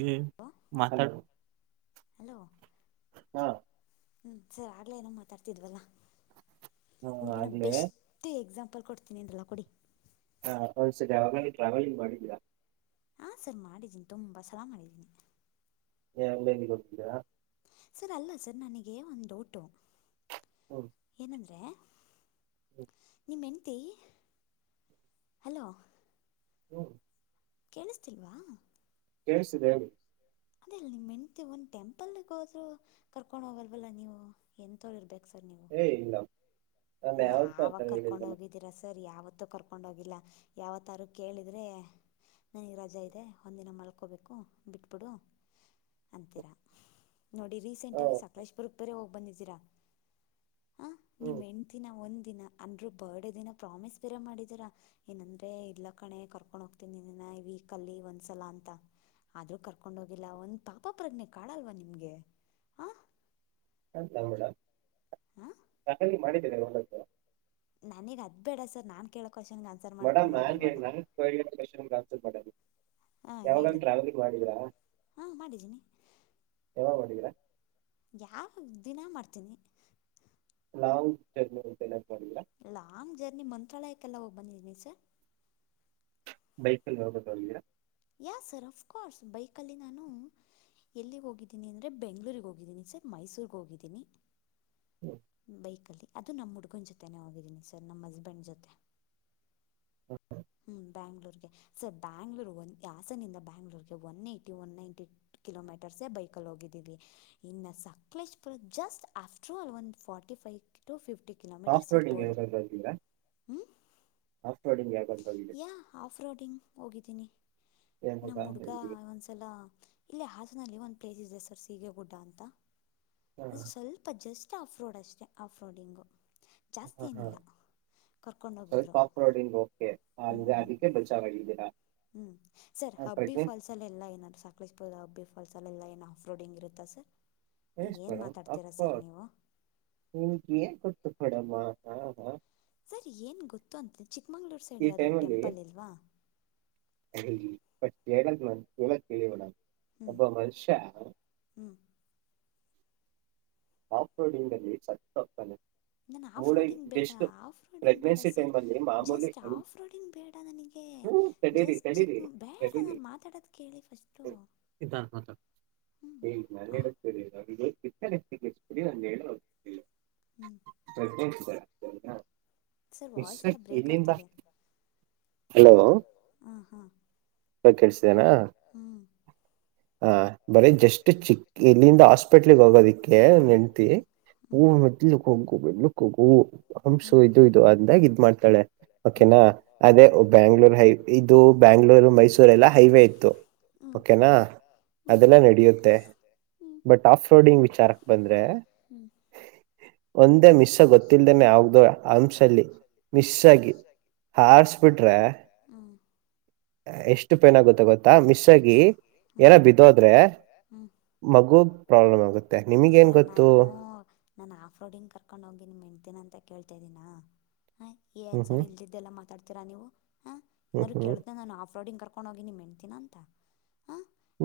ಈ ಹಲೋ ಮಾತಾಡು ಹಾ ಹ್ಮ ಸರಿ ಆಗ್ಲೇ ಏನೋ ಮಾತಾಡ್ತಿದ್ವಲ್ಲ ಹ ನೀವುನ್ನ ಆಗ್ಲೇ ಬೆಸ್ಟ್ ಎಕ್ಸಾಂ ಬರದ ಕೊಡ್ತೀನಿ ಅಂದಲ್ಲ ಕೊಡಿ ಹ ಒಂದ ಸತಿ ಯಾವಾಗ್ರೂ ಟ್ರಾವಲ್ಂಗ್ ಮಾಡೋದಿಯ? ಹಾ ಸರ್ ಮಾಡಿದ್ದೀನಿ ತುಂಬಾ ಸಲ ಮಾಡಿದ್ದೀನಿ [unintelligible] ಸರ್ ಅಲ್ಲ ಸರ್ ನನಗೆ ಒಂದ ಡೌಟ್ ಏನಂದ್ರೆ ಹ್ಮ ನಿಮ್ಮ ಹೆಂಡ್ತಿ ಹಲೋ ಹ್ಮ್ ಕೇಳಿಸ್ತಿಲ್ವಾ ಕೇಳಿಸ್ತಿದೆ ಹೇಳಿ ಅದೇಲ್ಲ ನಿಮ ಹೆಂಡ್ತಿ ಒಂದ್ ಟೆಂಪಲ್ಗ ಹೋದ್ರು ಕರ್ಕೊಂಡ್ ಹೋಗಲ್ವಲ್ಲ ನೀವು ಎಂತೋಳ ಇರ್ಬೇಕ ಸರ್ ನೀವು ಏ ಇಲ್ಲ ನಾನು ಯಾವತ್ತೂ ಯಾವಾಗ ಆತರ ಕರ್ಕೊಂಡ್ ಹೇಳಿಲ್ವಲ್ಲ ಹೋಗಿದ್ದೀರಾ ಸರ್ ಯಾವ ತ್ತು ಕರ್ಕೊಂಡ ಹೋಗಿಲ್ಲ ಯಾವತಾರು ಕೇಳಿದ್ರೆ ನನಗ್ ರಜೆ ಇದೆ ಒಂದಿನ ಮಲ್ಕೊಬೇಕು ಬಿಟ್ಟುಬಿಡು ಅಂತೀರ ನೋಡಿ ರೀಸೆಂಟ್ ಹ ಆಗಿ ಸಕಲೇಶಪುರಕ ಬೇರೆ ಹೋಗಿ ಬಂದಿದ್ದೀರಾ ಹ ನಿಮ್ಮ ಹ್ಮ್ ಹೆಂಡ್ತಿ ಒಂದ ದಿನ ಅಂದ್ರು ಬರ್ಡೇ ದಿನ ಪ್ರಾಮಿಸ್ ಬೇರೆ ಮಾಡಿದೀರಾ ಏನಂದ್ರೆ ಇಲ್ಲ ಕಣೆ ಕರ್ಕೊಂಡ್ ಹೋಗ್ತಿನೀ ವೀಕ್ ಅಲ್ಲಿ ಒಂದ್ಸಲ ಅಂತ ಆದ್ರೂ ಕರ್ಕೊಂಡ ಹೋಗಿಲ್ಲ ಒಂದ್ ಪಾಪ ಪ್ರಜ್ಞೆ ಕಾಡಲ್ವಾ ನಿಮ್ಗೆ ಹಾಂ [unintelligible] ನನಗ್ ಅದ್ ಬೇಡ ಸರ್ ನಾನ್ ಕೇಳದು ಮೇಡಂ ನಾಲ್ಗೆ ನನ್ನ ಕೇಳಿದ ಕ್ವೆಷನ್ ಗೆ ಆನ್ಸರ್ ಕೊಡೋದು ಹಾಂ ಹೇಳಿ ಯಾವಾಗನಾ ಟ್ರಾವೆಲಿಂಗ್ ಮಾಡಿದೀರಾ ಹಾಂ ಮಾಡಿದ್ದೀನಿ ಯಾವಾಗ ಮಾಡಿದೀರಾ ಯಾವ ದಿನಾ ಮಾಡ್ತೀನಿ ಲಾಂಗ್ ಜರ್ನಿನ [unintelligible] ಲಾಂಗ್ ಜರ್ನಿ ಮಂತ್ರಾಲಯಕ್ಕೆಲ್ಲ ಹೋಗ್ ಬಂದಿದೀನಿ ಸರ್ ಬೈಕ್ ಅಲ್ಲಿ ಹೋಗೋದು ನೋಡಿದಿರಾ. ಯ ಸರ್ ಆಫ್ಕೋರ್ಸ್ ಬೈಕಲ್ಲಿ ನಾನು ಎಲ್ಲಿಗೆ ಹೋಗಿದ್ದೀನಿ ಅಂದರೆ ಬೆಂಗ್ಳೂರಿಗೆ ಹೋಗಿದ್ದೀನಿ ಸರ್ ಮೈಸೂರ್ರಿಗೆ ಹೋಗಿದ್ದೀನಿ ಹ್ಮ್. ಬೈಕಲ್ಲಿ ಅದು ನಮ್ಮ ಹುಡ್ಗನ ಜೊತೆ ಹೋಗಿದ್ದೀನಿ ಸರ್ ನಮ್ಮ ಹಸ್ಬೆಂಡ್ ಜೊತೆ ಹ್ಮ್ ಬ್ಯಾಂಗ್ಳೂರ್ ಗೆ ಸರ್ ಬ್ಯಾಂಗ್ಳೂರ್ ಒ ಹಾಸನದಿಂದ ಬ್ಯಾಂಗ್ಳೂರ್ಗೆ one ninety one ninety kilometres ಬೈಕಲ್ಲಿ ಹೋಗಿದ್ದೀವಿ ಇನ್ನು ಸಕಲೇಶ್ ಪುರ ಜಸ್ಟ್ ಆಫ್ಟರ್ ಒಂದು ಫಾರ್ಟಿ ಫವ್ ು ಫ್ಟಿ [inaudible] ಸಾಫ್ಟ್ ರೋಡಿಂಗ್ ಆಫ್ಟ್ ರೋಡಿಂಗ್ ಯಾವಾಗಾದ್ರೂ ಹೋಗಿದ್ರಾ ಯ ಆಫ್ ರೋಡಿಂಗ್ ಹೋಗಿದ್ದೀನಿ ಯಾವಾಗ ನಮ್ ಅಂತ ಹುಡ್ಗ ಹೇಳಿದ್ರಿ ಒಂದ್ಸಲ ಇಲ್ಲಿ ಲ್ಲಿ ಒಂದು ಪ್ಲೇಸ್ ಇದೆ ಸರ್ ಸೀಗೆ ಗುಡ್ಡ ಅಂತ ಹಾ ಅ ಸ್ವಲ್ಪ ಜಸ್ಟ್ ಅಷ್ಟ ಆಫ್ರೋಡ್ ಅಷ್ಟೇ ಆಫ್ರೋಡಿಂಗು ಕರ್ಕೊಂಡೋಗಿದ್ರು ಪಾಪರ ಅಡಿ ಓಕೆ ಹ ಅದಕ್ಕೆ ಬಚ್ಚಾವಾಗಿದ್ದೀರಾ ಹ್ಮ್ ಸರ್ ಹಬ್ಬಿ ಫಾಲ್ಸ್ ಅಲ್ಲ ಎಲ್ಲಾ ಏನಾರು ಸಾಕಲೇಶ ಪಲ್ ಹಬ್ಬಿ ಫಾಲ್ಸ್ ಎಲ್ಲ ಏನ್ ಆಫ್್ರೋಡಿಂಗ್ ಇರುತ್ತೆ ಸರ್ ಏನು ಮಾತಾಡ್ತೀರಾ ಅಪ್ಪ ಸರ್ ನೀವು ಹಾ ಹಾ ಸರ್ ಏನ್ ಗೊತ್ತು ಅಂತೆ ಚಿಕ್ಕಮಂಗ್ಳೂರು ಸೈಡ್ ಯಾವ್ದಾದ್ರು ಟೆಂಪಲ್ ಇಲ್ವಾ ಹ [inaudible] ಜಗ ಮಳವಣ ಹ್ಞೂ ಅಬ ಮನುಷ್ಯ [unintelligible] ಹ್ಞೂ ಆಪ್ರ್ಡಿಂಗ್ ಅಲ್ಲಿ ಸಟ್ಟಪ್ಪನೆ ನಾನ ಆಫ್ ರೋಡಿಂಗ್ ಬೇಡ ಆಫ್ ರೋಡಿಂಗ್ ಬೇಡ ಪ್ರೆಗ್ನೆನ್ಸಿ ಸರ್ ಟೈಮಲ್ಲಿ ಮಾಮೂಲಿ ಜಸ್ಟ್ ಆಫ್ ಹ್ಞೂ ರೋಡಿಂಗ್ ಬೇಡ ನನ ತಡೀರಿ ಜಸ್ಟ್ ತಡೀರಿ ಚಿಕ್ಕ ಬೇಡ ನಾನು ಮಾತಾಡದ ಕೇಳಿ ಫಸ್ಟು ಇದ ಮಾತ್ರ ಹ್ಞೂ ಸ ಆ [unintelligible] ಎಕ್ಕರೆಿಗೆಡಿ ಒಂದು ಹೇಳ ಹ್ಞೂ ಪ್ರಜ ಸರ್ ವಾಯ್ಸ್ [inaudible] ಎಲ್ಲ ಬ್ರೇಕ್ ಆಗ್ತಿದೆ ಹಲೋ. ಹ್ಮ ಹಾ ಕೇಳಿಸಿದೇನಾ ಹ್ಮ್ ಹ ಬರೀ ಜಸ್ಟ್ ಚಿಕ್ ಇಲ್ಲಿಂದ ಹಾಸ್ಪಿಟ್ಲ್ಗ್ ಹೋಗೋದಿಕ್ಕೆ ಏ ನೆಂಂತ ಹ್ಮ್ ಹೂ ಹ್ಮ್ ಮಲು ಕ ಹಕು ಮಲು ಕೋಗು ಹ ಹಂಸು ಹ್ಮ್ ಇದು ಇದು ಅಂದಾಗ ಇದ್ ಮಾಡ್ತಾಳೆ ಹ್ಮ್ ಓಕೆನಾ ಅದೇ ಹ್ಮ್ ಬೆಂಗಳೂರು ಹೈ ಇದು ಬ್ಯಾಂಗ್ಳೂರು ಮೈಸೂರ್ ಎಲ್ಲ ಹೈವೇ ಇತ್ತು. ಓಕೆನಾ ಅದೆಲ್ಲ ನಡೆಯುತ್ತೆ ಬಟ್ ಆಫ ರೋಡಿಂಗ್ ವಿಚಾರ ಂದ್ರೆ ಒಂದೇ ಮಿಶ ಗೊತ್ತಲ್ದನೆ ಯಾವ್ದು ಅಂಸಲ್ಲಿ.. ಮಿಸ್ ಆಗಿ ಹಾರ್ಸ್ಬಿಟ್ರೆ.. ಎಷ್ಟು ಪೈನ್ ಆಗುತ್ತೆ ಗೊತ್ತಾ ಮಿಸ್ಸಗಿ ಏನ ಬಿದ್ದೋದ್ರೆ.. ಮಗು ಪ್ರಾಬ್ಲಮ್ ಆಗುತ್ತೆ ನೀ.. ಸರ್ ನಾನು ನಾನ ಆಫ್್ರೋಡಿಂಗ್ ಕರ್ಕೊಂಡ ಹೋಗೀನಿ ಮೆಣ್ತೀಿನ ಅಂತ ಕೇಳ್ತಾ ಇದಿದ್ದೀನ.. ಹಾಂ ಹ್ಮ್ ಏನು ಸರ್ ಹ್ಮ್ ಇಲ್ಲದಿದ್ದೆಲ್ಲ ಮಾತಾಡ್ತೀರಾ ನೀವು ಹಾಂ ಹ್ಮ್ ಇನಾರರು ಹ್ಮ್ ಕೇಳ್ದೆ ನಾನು ಆಫ್ ರೋಡಿಂಗ್ ಕರ್.. ಕೋಗಿನಿಮಂತನಾ ಅಂತ.. ಹ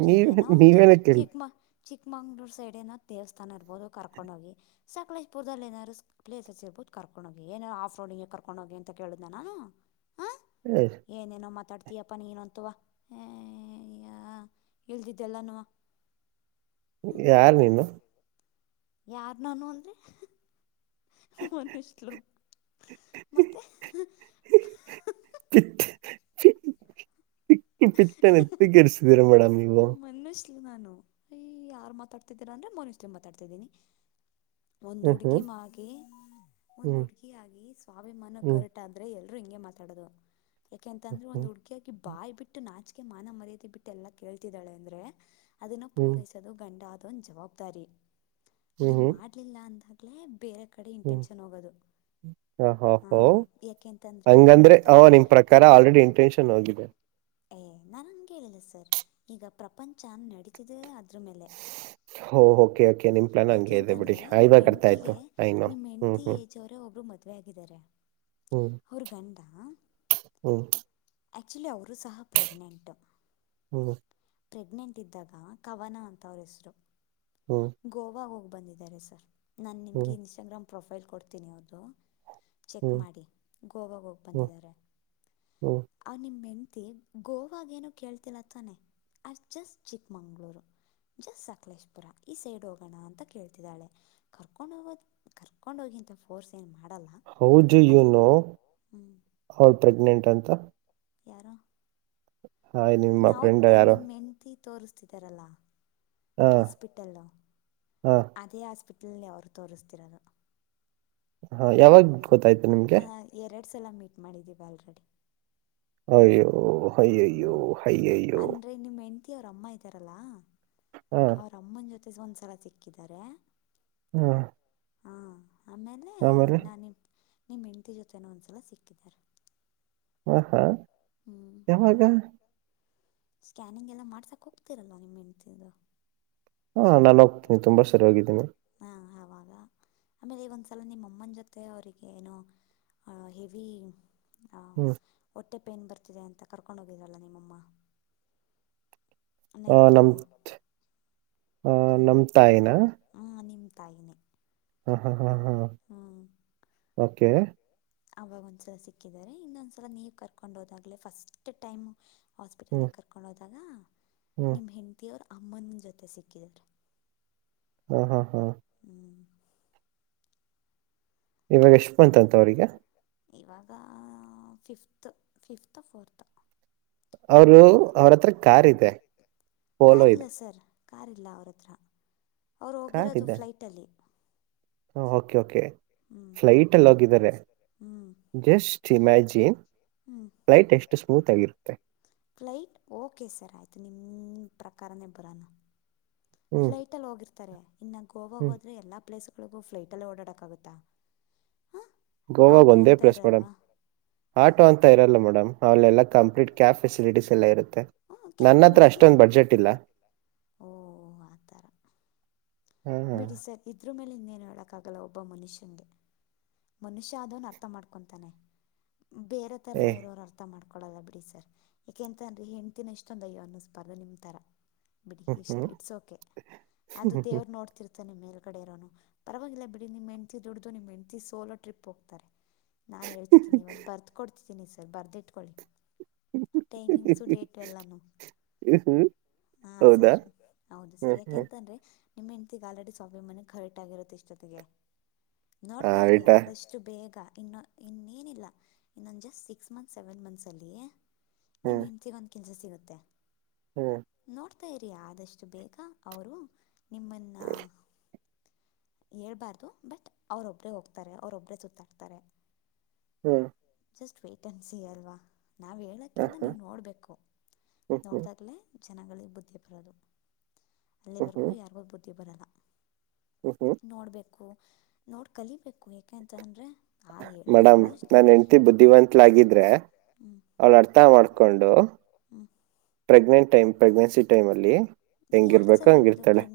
ಚ ನೀವ್ ಏನೋ ಒಚ ನೀವೇನ ಚಿಕ್ ಕೇಳ್ತೀರ ಚಿಕ್ಕಮಂಗ್ಳೂರು ಸೈಡ್ ಏನೋ ದೇವಸ್ಥಾನ.. ಸ್ಥಾನ ಇರ್ಬಹುದು ಕರ್ಕೊಂಡ್ ಹೋಗಿ ಸಕಲೇಶ್ಪುರ್ದಲ್ಲಿ ಏಾದಾರರು ಪ್ಲೇಸ್ ಇರ್ಬಹದು.. ಕರ್ಕೊಂಡು ಹೋಗಿ ಏನು ಆಫ್್ರೋಡ್ ಹಂಗೆ ಕರ್ಕೊಂಡು ಹೋಗಿ ಅಂತ ಕೇಳ್ದ ನಾನು ಹ ಏನೇನೋ ಮಾತಾಡ್ತ.. ಅತಿಯಪ್ಪ ನೀನು ಅಂತವಾ ಇಲ್ದಿದ್ದೆಲ್ಲಾನವಾ.. ಯಾರ ನೀನು.. ಯಾರ್ ನಾನು ಅಲ್ರಿ ಮನುಷ್ಲು.. ಮತ್ತೆ [unintelligible] ಪಿಕ್ಕ ಪಿತ್ತನೆತ್ತ ಕೆರಿಸರಿಸಿದೀರ ಮೇಡಮ ನೀವು.. ಮನುಷ್ಲು ನಾನು ಈ ಯಾರ್ ಮಾತಾಡ್ತಿದ್ದೀರಾ ಅಂದ್ರೆ ಮೂರ್ ಇಷ್ಟಲಿ ಮಾತಾಡ್ತಿದ್ದೀನಿ ಒಂದ್ ಹ್ಮ್ ಹ್ಮ್ ಹುಡ್ಗಿ ಮಾಗಿ ಒಂದ್ ಹ್ಮ್ ಹುಡ್ಗಿ ಆಗಿ ಸ್ವಾಭಿಮಾನ ಹ್ಮ್ ಕರಟಾದ್ರೆ ಎಲ್.. ಹಿಗೆ ಮಾತಾಡೋದು ಯಾಕೆಂತಂದ್ರೆ ಒ್ ಹ್ಮ್ ಹುಡುಗಿಯಿ ಬಾಯಿ ಬಿಟ್ಟ ನಾಚ.. ಮಾನ ಮರ್ಯದೆ ಬಿಟ್ಟು ಎಲ್ಲಾ ಕೇಳ್ತಿದ್ದಾಳೆ ಅಂದ್ರೆ ಅದನ್ನ ಹ್ಮ್ ಪೂರೈಸೋದು ಗಂಡ.. ಅೊ ಜವಾಬ್ದಾರಿ ಹ್ಮ್ ಅದನ್ನ ಹ್ಮ್ ಮಾಡಲಿಲ್ಲ ಅಂದಾಗಲೇ ಬೇರೆ.. ಕಡೆ ಹ್ಮ್ ಇನ್ಟೆನ್ಷನ್ ಹೋಗೋದು.. ಹ ಹ ಹೋ ಯಾಕೆಂತಂದ್ರೆ ಹಂಗಂದ್ರೆ ಹ ನೋಡ್ತಾರೆ ನಿಮ ಪ್ರಕಾರ ಆಲ್ರೆಡಿ ಇಂಟೆನ್ಷನ್ ಹೋಗಿದೆ.. ಏ ನಾನಂ ಹೇಳೇಳಿಲ್ಲ ಸರ್ ಈಗ ಪ್ರಪಂಚ ನಡೀತಿದೆ ಅದ್ರ ಮೇಲೆ ಹ ಓಕೆ ಓಕೆ ನಿಮ ಪ್ಲಾನ್ ಯಾಕೆ ಹಂಗೆ ಇದೆ ಬಿಡಿ ಅಂತಂದ್ರೆ ನಿಮ್ಮ ಆಯವಾಗ ಅರ್ತಾಯ್ತು ಹೆಂಡ್ತಿಗೆ ಯನು ನಿಮ್ಮ ಹ್ಮ್ ಹೆಂಡ್ತಿ ಹ್ಮ್ ಏಜ್ ಅವರೇ ಒಬ್ರು ಮದುವೆ ಆಗಿದ್ದಾರೆ ಅವ್ರ ಗಂಡ ಹ್ಮ ಆ್ಯಕ್ಚುಲಿ ಅವರು ಸಹ ಪ್ರೆಗ್ನೆಂಟ್ು ಹ್ಮ್ ಪ್ರೆಗ್ನೆಂಟ್ ಇದ್ದಾಗ ಕವನ ಅಂತ ಅವ್ರ ಹೆಸರು ಹ್ಮ್ ಗೋವಾ ಹೋಗ್ಬ ಬಂದಿದ್ದಾರೆ ಸರ್ ನಾನು ನಿಮಗೆ ಹ್ಮ್ ಇನ್ಸ್ಟಾಗ್ರಾಮ್ ಪ್ರೊಫೈಲ್ ಕೊಡ್ತೀನಿ ಅವದು ಚೆಕ್ ಹ್ಮ್ ಮಾಡಿ ಗೋವಾಗ ಹೋಗಿ ಹ್ಮ್ ಬಂದಿದ್ದಾರೆ ಹ್ಮ್ ಅವ ನಿಮ್ಮೆಂಟ ಗೋವಾಗ ಏನು ಕೇಳ್ತಿಲ್ಲತ್ತಾನೆ ಅ ಜಸ್ಟ್ ಚಿಕ್ಕಮಂಗ್ಗಳೂರು ಜಸ್ಟ್ ಸಕಲೇಶ್ಪುರ ಈ ಸೈಡ್ ಹೋಗೋಣ ಅಂತ ಕೇಳ್ತಿದ್ದಾಳೆ ಕರ್ಕೊಂಡ್ ಹೋಗೋದ ಕರ್ಕೊಂಡ್ ಹೋಗಿ ಇಂತಫೋರ್ಸ ಎನ್ ಹೌ ು ಯು ನೋ ಹ್ಞೂ ಅವರ್ ಪ್ರೆಗ್ನೆಂಟ್ ಅಂತ ಎಾರೋ ಹಾ್ ನಿಮ್ಮ ಫ್ರೆಂಡ ಯಾರು ಹೆಂಡ್ತಿ ತೋರಿಸ್ತಿದ್ದಾರಲ್ಲ ಹಾ ಹಾಸ್ಪಿಟಲ್ಲು ಹಾ ಅದೇ ಹಾಸ್ಪಿಟ್ ಅಲ್ಲಿ ಅವ್ರು ತೋರಿಸ್ತಿರೋದು ಹಾ ಯಾವಾಗ ಗೊತ್ತಾಯ್ತು ನಿಮ್ಗೆ ಎರಡು ಸಲ ಮೀಟ್ ಮಾಡಿದ್ದೀವಿ ಆಲ್ರೆಡಿ ಹ್ಯೋ ಹ್ಞೂ ಹೈಯೋ ಹೈಯಯೋ ಅಂದರೆ ನಿಮ್ಮ ಹೆಂಡ್ತಿ ಅವ್ರ ಅಮ್ಮ ಇದ್ದಾರಲ್ಲಾ ಹಾ ಅವ್ರ ಅಮ್ಮನ ಜೊತೆ ಒಂದ್ಸಲ ಸಿಕ್ಕಿದ್ದಾರೆ ಹ್ಮ ಹಾಂ ಆಮೇಲೆ ಇನ್ನ ನಿಮ ನಿಮ್ ಹೆಂಡತಿ ಜೊತೆನೋ ಒಂದ್ಸಲ ಸಿಕ್ಕಿದ್ದಾರೆ ಹಾ ಹಾ ಹ್ಞೂ ಯಾವಾಗ ಸ್ಕ್ಯಾನಿಂಗ್ ಎಲ್ಲ ಮಾಡ್ಸಾಕ ಹೋಗ್ತಿರಲ್ಲ ನಿಮ್ಮ ಹೆಂತಂದು ಹಾ ನಾನು ಹೋಗ್ತೀನಿ ತುಂಬಾ ಸರಿ ಹೋಗಿದ್ದೀನಿ ಹಾಂ ಆವಾಗ ಆಮೇಲೆ ಈ ಒಂದ್ಸಲ ನಿಮ್ಮ ಅಮ್ಮನ ಜೊತೆ ಅವರಿಗೆ ಏನೋ ಅಹ ಹೆವಿ ಹ್ಮ್ ಹೊಟ್ಟೆ ಪೈನ್ ಬರ್ತಿದೆ ಅಂತ ಕರ್ಕೊಂಡ ಹೋಗಿದರಲ್ಲ ನಿಮ್ಮಮ್ಮ ನೈಟ್ ಟೈಮು ಹ ನಮ್ತಾಾಯನ ಪಾಯನೆ ಹಾ ಹಾ ಹಾ ಹಾ ಓಕೆ ಅವಾಗ ಒಂದ್ಸಲ ಸಿಕ್ಕಿದ್ದಾರೆ ಇನ್ನೊಂದ್ಸಲ ನೀವ್ ಕರ್ಕೊಂಡ್ ಹೋದಾಗ್ಲ ಫಸ್ಟ್ ಟೈಮ್ ಹ್ಮ್ ಹಾಸ್ಪಿಟಲ್ಗೆ ಕರ್ಕೊಳ್ಳೋದು ಹ್ಮ್ ನಿಮ್ ಹೆಂಡ್ತಿಿಯ ಅವರ್ ಅಮ್ಮನ ಜೊತೆ ಸಿಕ್ಕಿದಾರ ಹ್ಮ ಹ್ಮ್ ಹ್ಮ್ ಇವಾಗ ಯಶಮಂತ್ ಅಂತ ಅವ್ರಗ ಇವಾಗ ಫಿಫ್ತ್ ಫಿಫ್ತ್ ಫೋರ್ತ್ ಅವರು ಫಿಫ್ತ್ ಅವ್ರತ್ರ ಕಾರ್ ಇದೆ ಪೋಲೋ ಕಾರಿಲ್ಲ ಇದೆ ಸರ್ ಕಾರಿಲ್ಲ ಅವ್ರ ಹತ್ರ ಅವ್ರು ಕಾರ್ ಹೋಗಿರೋದು ಇದೆ ಫ್ಲೈಟಲ್ಲಿ ಓಕೆ ಓಕೆ ಹ್ಞೂ ಫ್ಲೈಟಲ್ಲಿೋಗಿದ್ದಾರೆ ಜಸ್ಟ್ ಇಮ್ಯಾಜಿನ್ ಹ್ಮ ಫ್ಲೈಟ್ ಎಷ್ಟು ಸ್ಮೂತ್ ಆಗಿರುತ್ತೆ ೆ ಸರ್ ಆಯ್ತು ಅದು ನಿಮ ಪ್ರಕಾರನೇ ಬರೋಣ ಹ್ಮ್ ಫ್ಲೈಟ್ ಅಲ್ಲಿ ಹೋಗಿರ್ತಾರೆ ಇನ್ನ ಗೋವಾಗ ಹ್ಮ್ ಹೋದ್ರೆ ಎಲ್ಲಾ ಪ್ಲೇಸ್ ಳಗೂ ಫ್ಲೈಟಲ್ಲಿ ಓಡಾಡೋಕ್ಕಾಗುತ್ತಾ ಹಾಂ ಗೋವಾಗ ಆಟೋ ಒಂದೇ ಅಂತ ಪ್ಲೇಸ್ ಮೇಡಮ್ ಇರಲ್ವಾ ಹಾಂ ಆಟೋ ಅಂತ ಇರಲ್ಲ ಮೇಡಮ್ ಅವೆಲ್ಲ ಕಂಪ್ಲಟ್ ಕ್ಯಾಬ್ ಫೆಸಲಿಟಿಸಸ್ ಎಲ್ಲ ಇರುತ್ತೆ ಹ್ಮ ನನ್ನ ಹತ್ರ ಕ್ಯಾಬಲಕಿ ಅಷ್ಟೊಂದು ಬಡ್ಜೆಟ್ ಇಲ್ಲ ಓ ಆ ತರ ಹಾ ಬಿಡಿ ಸರ್ ಇದ್ರ ಮೇಲೆನ್ನೇ ಲ್ಲ ಒಬ್ಬ ಮ್ಯ ಮನುಷ್ಯ ಅ ಅರ್ಥ ಮಾಡ್ಕೊಂತಾನೆ ಬೇರೆ ತರ ಏ ಇರೋರು ಅರ್ಥ ಮಾಡ್ಕೊಳ್ಳಳಲ್ಲ ಬಿಡಿ ಸರ್ ಏಕೆಂತಂದ್ರರಿ ಹೆಂಟು ಅಿನೆಷ್ಟೊಂದಯೋ ಅನ್ನಿಸ ಸ್ಪರ್ಧೆ ನಿಮ್ಮಥರ ಬಿಡಿ ಇಷ್ಟ ಇಟ್ಸ್ ಓಕೆ ಅದು ದೇವರು ನೋಡ್ತಿರ್ ನಿ ಮೇಲ್ ಕಡೆ ಇರೋನು ಪರವಾಗಿಲ್ಲ ಬಿಡಿ ನಿಮ್ ಹೆಂಡತಿ ದುಡ್ದು ನಿಮ್ ಹೆಂಡತಿ ಸೋಲೋ ಟ್ರಿಪ್ ಹೋಗ್ತಾರೆ ನಾನ್ ಹೇಳ್ತಿದ್ದೀನಿ ಇವತ್ತು ಬರ್ದುಕ ಕೊಡ್ತಿದ್ದೀನಿ ಸರ್ ಬರ್ದಿ ಇಟ್ಕೊಳ್ಳಿ ಟೈಮಿಂಗ್ಸ ಡೇಟ್ ಎಲ್ಲ ಹಾ ಹೌದಾ ಸರಿ ಹೌದು ಸರಿ ಹ್ಮ್ ಹ್ಮ್ ಯಾಕೆಂತಂದ್ರೆ ನಿಮ್ಮ ಇತಿಗ ಆಲ್ರೆಡಿ ಸಾಫಿ ಮನೆಗೆ ಖರಟ್ ಆಗರುತ್ತೆ ಇಷ್ಟೊತ್ತಿಗೆ ನೋಡ್ತಾರಿ ಆಯ್ತ ಆದಷ್ಟು ಬೇಗ ಇನ್ನು ಇನ್ನೇನಿಲ್ಲ ಇ ನ just six months seven months ಅಲ್ಲಿ ನಿಮ್ ಹ್ಮ್ ಹೆಂಡತಿಗ ಒಂದ್ ಕೆಲ್ಸ ಸಿಗುತ್ತೆ ಹ್ಮ್ ನೋಡ್ತಾ ಆದಷ್ಟು ಬೇಗ ಅವರು ನಿಮ್ಮ ಹ್ಮ ಹೇಳ್ಬಾರ್ದು ಬಟ್ ಅವ್ರೊಬ್ಬರೇ ಹೋಗ್ತಾರೆ ಅವ್ರೊಬರೇ ತುತ್ತಾಡ್ತಾರೆ ಹ್ಮ ಜಸ್ಟ್ ವೇಟೆನ್ಸಿ ಅಲ್ವಾ ನಾವು ಹ್ಮ್ ಹೇಳೋಕ್ಕಿಂತ ನೀವು ಹ್ಮ್ ನೋಡಬೇಕು ಹ್ಮ್ ಹ್ಮ್ ಹ್ಮ್ ನೋಡಿದಾಗಲೇ ಜನಗಳಿಗೆ ಬುದ್ಧಿ ಬರೋದು ಹ್ಮ್ ಅಲ್ಲಿವರೆಗೂ ಹ್ಮ್ ಯಾರಿಗೂ ಬುದ್ಧಿ ಬರಲ್ಲ ಹ್ಮ್ ನೋಡ್ಬೇಕು ನೋಡ್ ಕಲಿಬೇಕು ಏಕೆಂತ ಅಂದ್ರೆ ಮೇಡಮ್ ನಾನ್ ಹೆಂಡ್ತಿ ಬುದ್ಧಿವಂತತ್ಲಾಗಿದ್ರೆ ಹ್ಞೂ ಅವ್ಳ ಅರ್ಥ ಮಾಡ್ಕೊಂಡು ಹ್ಞೂ ಪ್ರೆಗ್ನೆಂಟ್ ಟೈಮ್ ಪ್ರೆಗ್ನೆನ್ಸಿ ಟೈಮ್ ಅಲ್ಲಿ ಯಾರು ಹೆಂಗಿರ್ಬೇಕೋ ಸರ್ ಹೇಳಿದ್ದು ಹಂಗಿರ್ತಾಳೆ ಪ್ರೆಗ್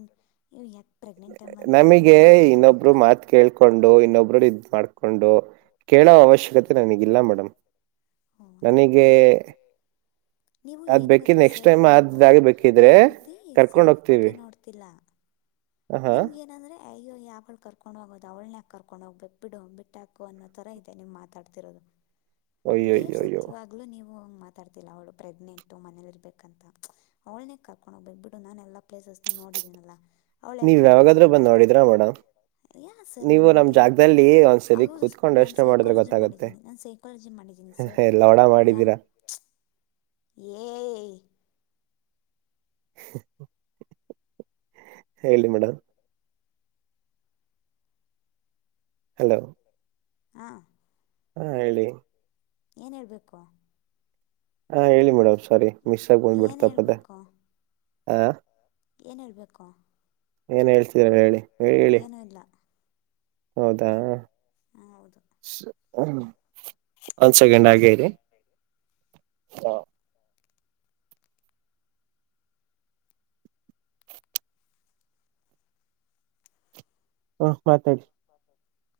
[inaudible] ಬರೀ ನಮಗೆ ಮನೆಯಲ್ಲೇ ಇನ್ನೊಬ್ರು ಕೂತ್ಕೋಬೇಕಾ ಮಾತ್ ಕೇಳ್ಕೊಂಡು ಇನ್ನೊಬ್ರು ಇದ್ ಮಾಡ್ಕೊಂಡು ಕೇಳೋ ಅವಶ್ಯಕತೆ ನನಗಿಲ್ಲ ಮೇಡಮ್ ಓ ಹಾಗೆ ನನಗೆ ನೀವು ಅದ್ ಏನು ಬೇಕಿದ ಗೊತ್ತಾ ನೆಕ್ಸ್ಟ್ ಸರ್ ಟೈಮ್ ನೀವು ಅದಾಗ ಬೇಕಿದ್ರೆ ಹೆಂಡತಿ ಕರ್ಕೊಂಡ ಹೋಗ್ತೀವಿ ಹಾ ನಿಮಗ ಏನಂದ್ರೆ ಕೈ್ಯ ಯಾವಾಗಳ ಕರ್ಕೊಂಡು ಹೋಗೋದು ಅವ್ಳನೇಾಕಿ ಕರ್ಕೊಂಡು ಹೋಗ್ಬೇಕು ಬಿಡು ಬಿಟ್ಟುಾಕು ಅನ್ನೋ ಥರ ಇದೆ ನಿಮ್ ಮಾತಾಡ್ತಿರೋದು ದೇವ್ ಅಯ್ಯೋಯ್ಯೋಯ್ಯೋ ಸತ್ಯವಾಗ್ಲುೂ ನೀವು ಮಾತಾಡ್ತಿಲ್ಲ ಅವಳು ಪ್ರೆಗ್ನೆಂಟ್ ಮನೇಲಿರ್ಬೇಕ ಅಂತ ಅವ್ಳೇ ಕರ್ಕೊಂಡ್ಗ್ ಬಿಡು ನ ಎಲ್ಲ ಪ್ಲೇಸಸ್ ನೋಡಿದೀನಲ್ಲ ನೀವ್ ಯಾವಾಗಾದ್ರೂ ಬಂದ್ ನೋಡಿದ್ರಾ ಮೇಡಮ್ ಯಾ ಸರ್ ನೀವು ನಮ್ ನನಗೆ ಜಾಗದಲ್ಲಿ ಒಂದ್ಸರಿ ಹೌದು ಸರ್ ಕೂತ್ಕೊಂಡ್ ನಾನು ಯೋಚನೆ ಮಾಡಿದ್ರೆ ಸೈಕಾಲಜಿ ಗೊತ್ತಾಗುತ್ತೆ ಮಾಡಿದ್ದೀನಿ ನಾನು ಸೈಕಾಲಜಿ ಮಾಡಿದ್ದೀನಿ ಸರ್ ಹ ಎ ಲವಣ ಮಾಡಿದ್ದೀರಾ ಏ [inaudible] ಹೇಳಿ ಮೇಡಮ್ ಹಲೋ ಹಾ ಹಾ ಹೇಳಿ ಏನ್ ಹೇಳ್ಬೇಕು ಹಾ ಹೇಳಿ ಮೇಡಮ್ ಸಾರಿ ಮಿಸ್ ಆಗ ಏನು ಬಂದ್ಬಿಡ್ತಪ್ಪದ ಆ ಏನ್ ಇರ್ಬೇಕು ಏನ್ ಹೇಳ್ತರಲ್ಲ ಹೇಳಿ ಹೇಳಿ ಹೇಳಿ. ಏನುೂ ಇಲ್ಲ ಹೌದಾ ಹಾಂ ಹೌದು ಒಂದ್ ಸೆಕೆಂಡ್ ಹ್ಞೂ ಆಗೇರಿ ಹ್ಮ ಮತ್ತತರಿ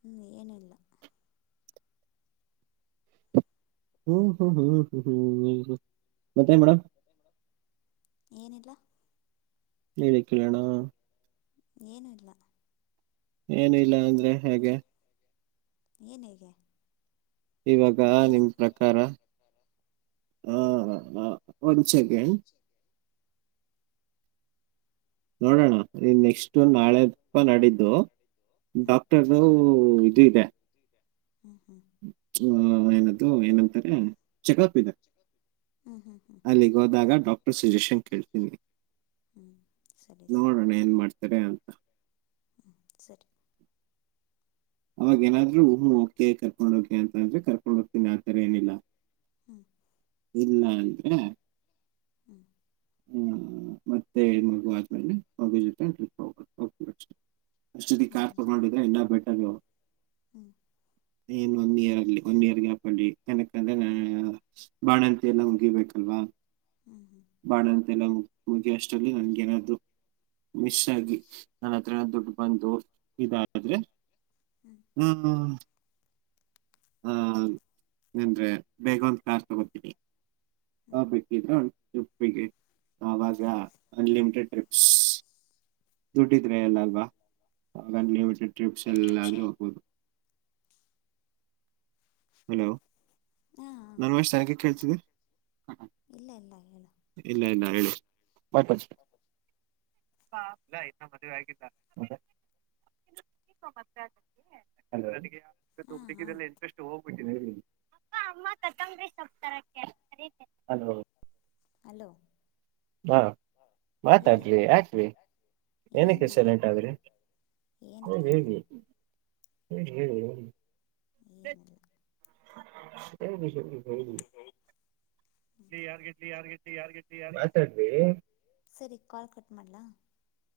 ಹ್ಮ್ ಏನಲ್ಲ ಹ್ಮ್ ಹ್ಮ್ ಹ್ಮ್ ಹ್ಮ್ ಹ್ಮ್ ಹ್ಮ್ ಹ್ಮ್ ಮತ್ತೆ ಮೇಡಮ್ ಏನಿದ [unintelligible] ಏನೀಲ್ಲ. ಏನ ಇಲ್ಲ ಅಂದ್ರೆ ಹೇಗೆ ಏನ್ ಹೇಗೆ ಇವಾಗ ನಿಮ್ ಗೊತ್ತಿಲ್ಲ ಪ್ರಕಾರ ಹಾ ಹಾ ಒಂದ್ ಸೆಕೆಂಡ್ ನೋಡೋಣ ನೀ ನೆಕ್ಸ್ಟ್ ನಾಳೆಪ್ಪ ನಾಡಿದ್ದು ಹ್ಞೂ ಡಾಕ್ಟರ್ ಉ ಇದು ಇದೆ. ಹ್ಞೂ ಹ್ಞೂ ಹ ಏನದು ಏನಂತಾರೆ ಚೆಕಪ್ ಇದೆ. ಹ್ಞೂ ಹ್ಞೂ ಹ್ಞೂ ಅಲ್ಲಿಗೆ ಹೋದಾಗ ಡಾಕ್ಟರ್ ಸಜಶನ್ ಕೇಳ್ತೀನಿ. ಹ್ಞೂ ಸರಿ ಸರ್ ನೋಡೋಣ ಏನ್ ಮಾಡಾತಾರೇ ಅಂತ. ಸರಿ. ಅವವಾಗಏನಾದ್ರು ನು ಕೇಕ್ ಕಟ್ ಮಾಡೋಕೆ ಅಂತ ಅಂದ್ರೆ ಕರ್ಕೊಂಡ ಹೋಗ್ತೀನಿ ಆತರ ಏನಿಲ್ಲ. [inaudible] ಇಲ್ಲ ಅಂದ್ರ [inaudible] ಹ್ಮ ಮತ್ತೆ ಮಗು ಆದ್ಮೇಲೆ ಮಗು ಜೊತೆ ಟ್ರಿಪ್ ಹೋಗಬೇಕು. ಅಷ್ಟೊತ್ತಿಗೆ ಕಾರ್ ತಗೊಂಡಿದ್ರ ಇನ್ನ ಬೆಟರ್. ಹ್ಮ. ಏನ್ ಒಂದ್ ಇಯರ್ ಅಲ್ಲಿ ಒನ್ ಇಯರ್ ಗ್ಯಾಪಲ್ಲಿ ಏನಕಂದ್ರ ಹ್ಞೂ ಅ ಬಾಣಂತಿ ಎಲ್ಲ ಮುಗಿಬೇಕಲ್ವಾ. ಹ್ಞೂ ಹ್ಞೂ ಬಾಣಂತನ ಮು ಮುಗಿ ಅಷ್ಟಲ್ಲಿ ನನ್ಗೇನಾದೂ ಮಶ ಹೆಚ್ಚಾಗಿ ನನ್ನ ಹತ್ರ ದುಡ್ಡು ಬಂದು ಇದಾದ್ರೆ ಹ್ಞೂ ಹ್ಮ. ಆ ಅಂದ್ರೆ ಬೇಗ ಒಂದ ಕಾರ್ ತಗೋತೀನಿ. ಹ್ಞೂ ಹ ಬೇಕಿದ್ರ. ಪ್ಪಿಗೆ ಆವಾಗ ಅನ್ಲಿಮಿಟೆಡ್ ಟ್ರಿಪ್ಸ್ ದುಡ್ಡಿದ್ರೆ ಎಲ್ಲ ಅಲ್ವಾ ಆ ಲಿಮಿಟೆಡ್ ಟ್ರಿಪ್ಸ್ ಎಲ್ಲಾದ್ರೂ ಹೋಗಬೋದು. ಹಲೋ ಹಾಂ ಹಾಂ ನನ್ ವಯಸ್ ಚೆನ್ನಾಗೆ ಕೇಳ್ತಿದ್ದಿ. ಇಲ್ಲ ಇಲ್ಲ ಹೇಳ. ವಾಪಸ ಇಲ್ಲ ಇನ್ನ ಮದುವೆ ಆಗಿಲ್ಲ ಮತ್ತೆ [unintelligible] ಇ ಹಾಂ ಹಾಂ ಹುಡುಗಿದಲ್ಲ ಇಂಟೆಸ್ಟ್ ಹೋಗ್ಬಿಟ್ಟಿದೆ [unintelligible] ತರಕಾರಿ ಸೊಪ್ಪ ತರಕೆ [unintelligible] ಹಲೋ ಹಾ ಹೇಳಿ ಮಾತಾಡ್ರಿ ಯಾಕ್ರೀ. ಏನು ಏನಕ್ಕೆ ಸೈಲಂಟಾದ್ರ ಮಾತಾಡಬೇಕು ಹ ಏನಿಲ್ಲ ಹೇಳಿ ಹೋಗಿ. ಹೇಳಿ ಹೇಳಿ ಹೇಳಿ. ಏನಿಲ್ಲ [unintelligible] [unintelligible] ಮಾತಾಡ್ರಿ ಸರಿ ಕಾಲ್ ಕಟ್ ಮಾಡ್ಲಾ.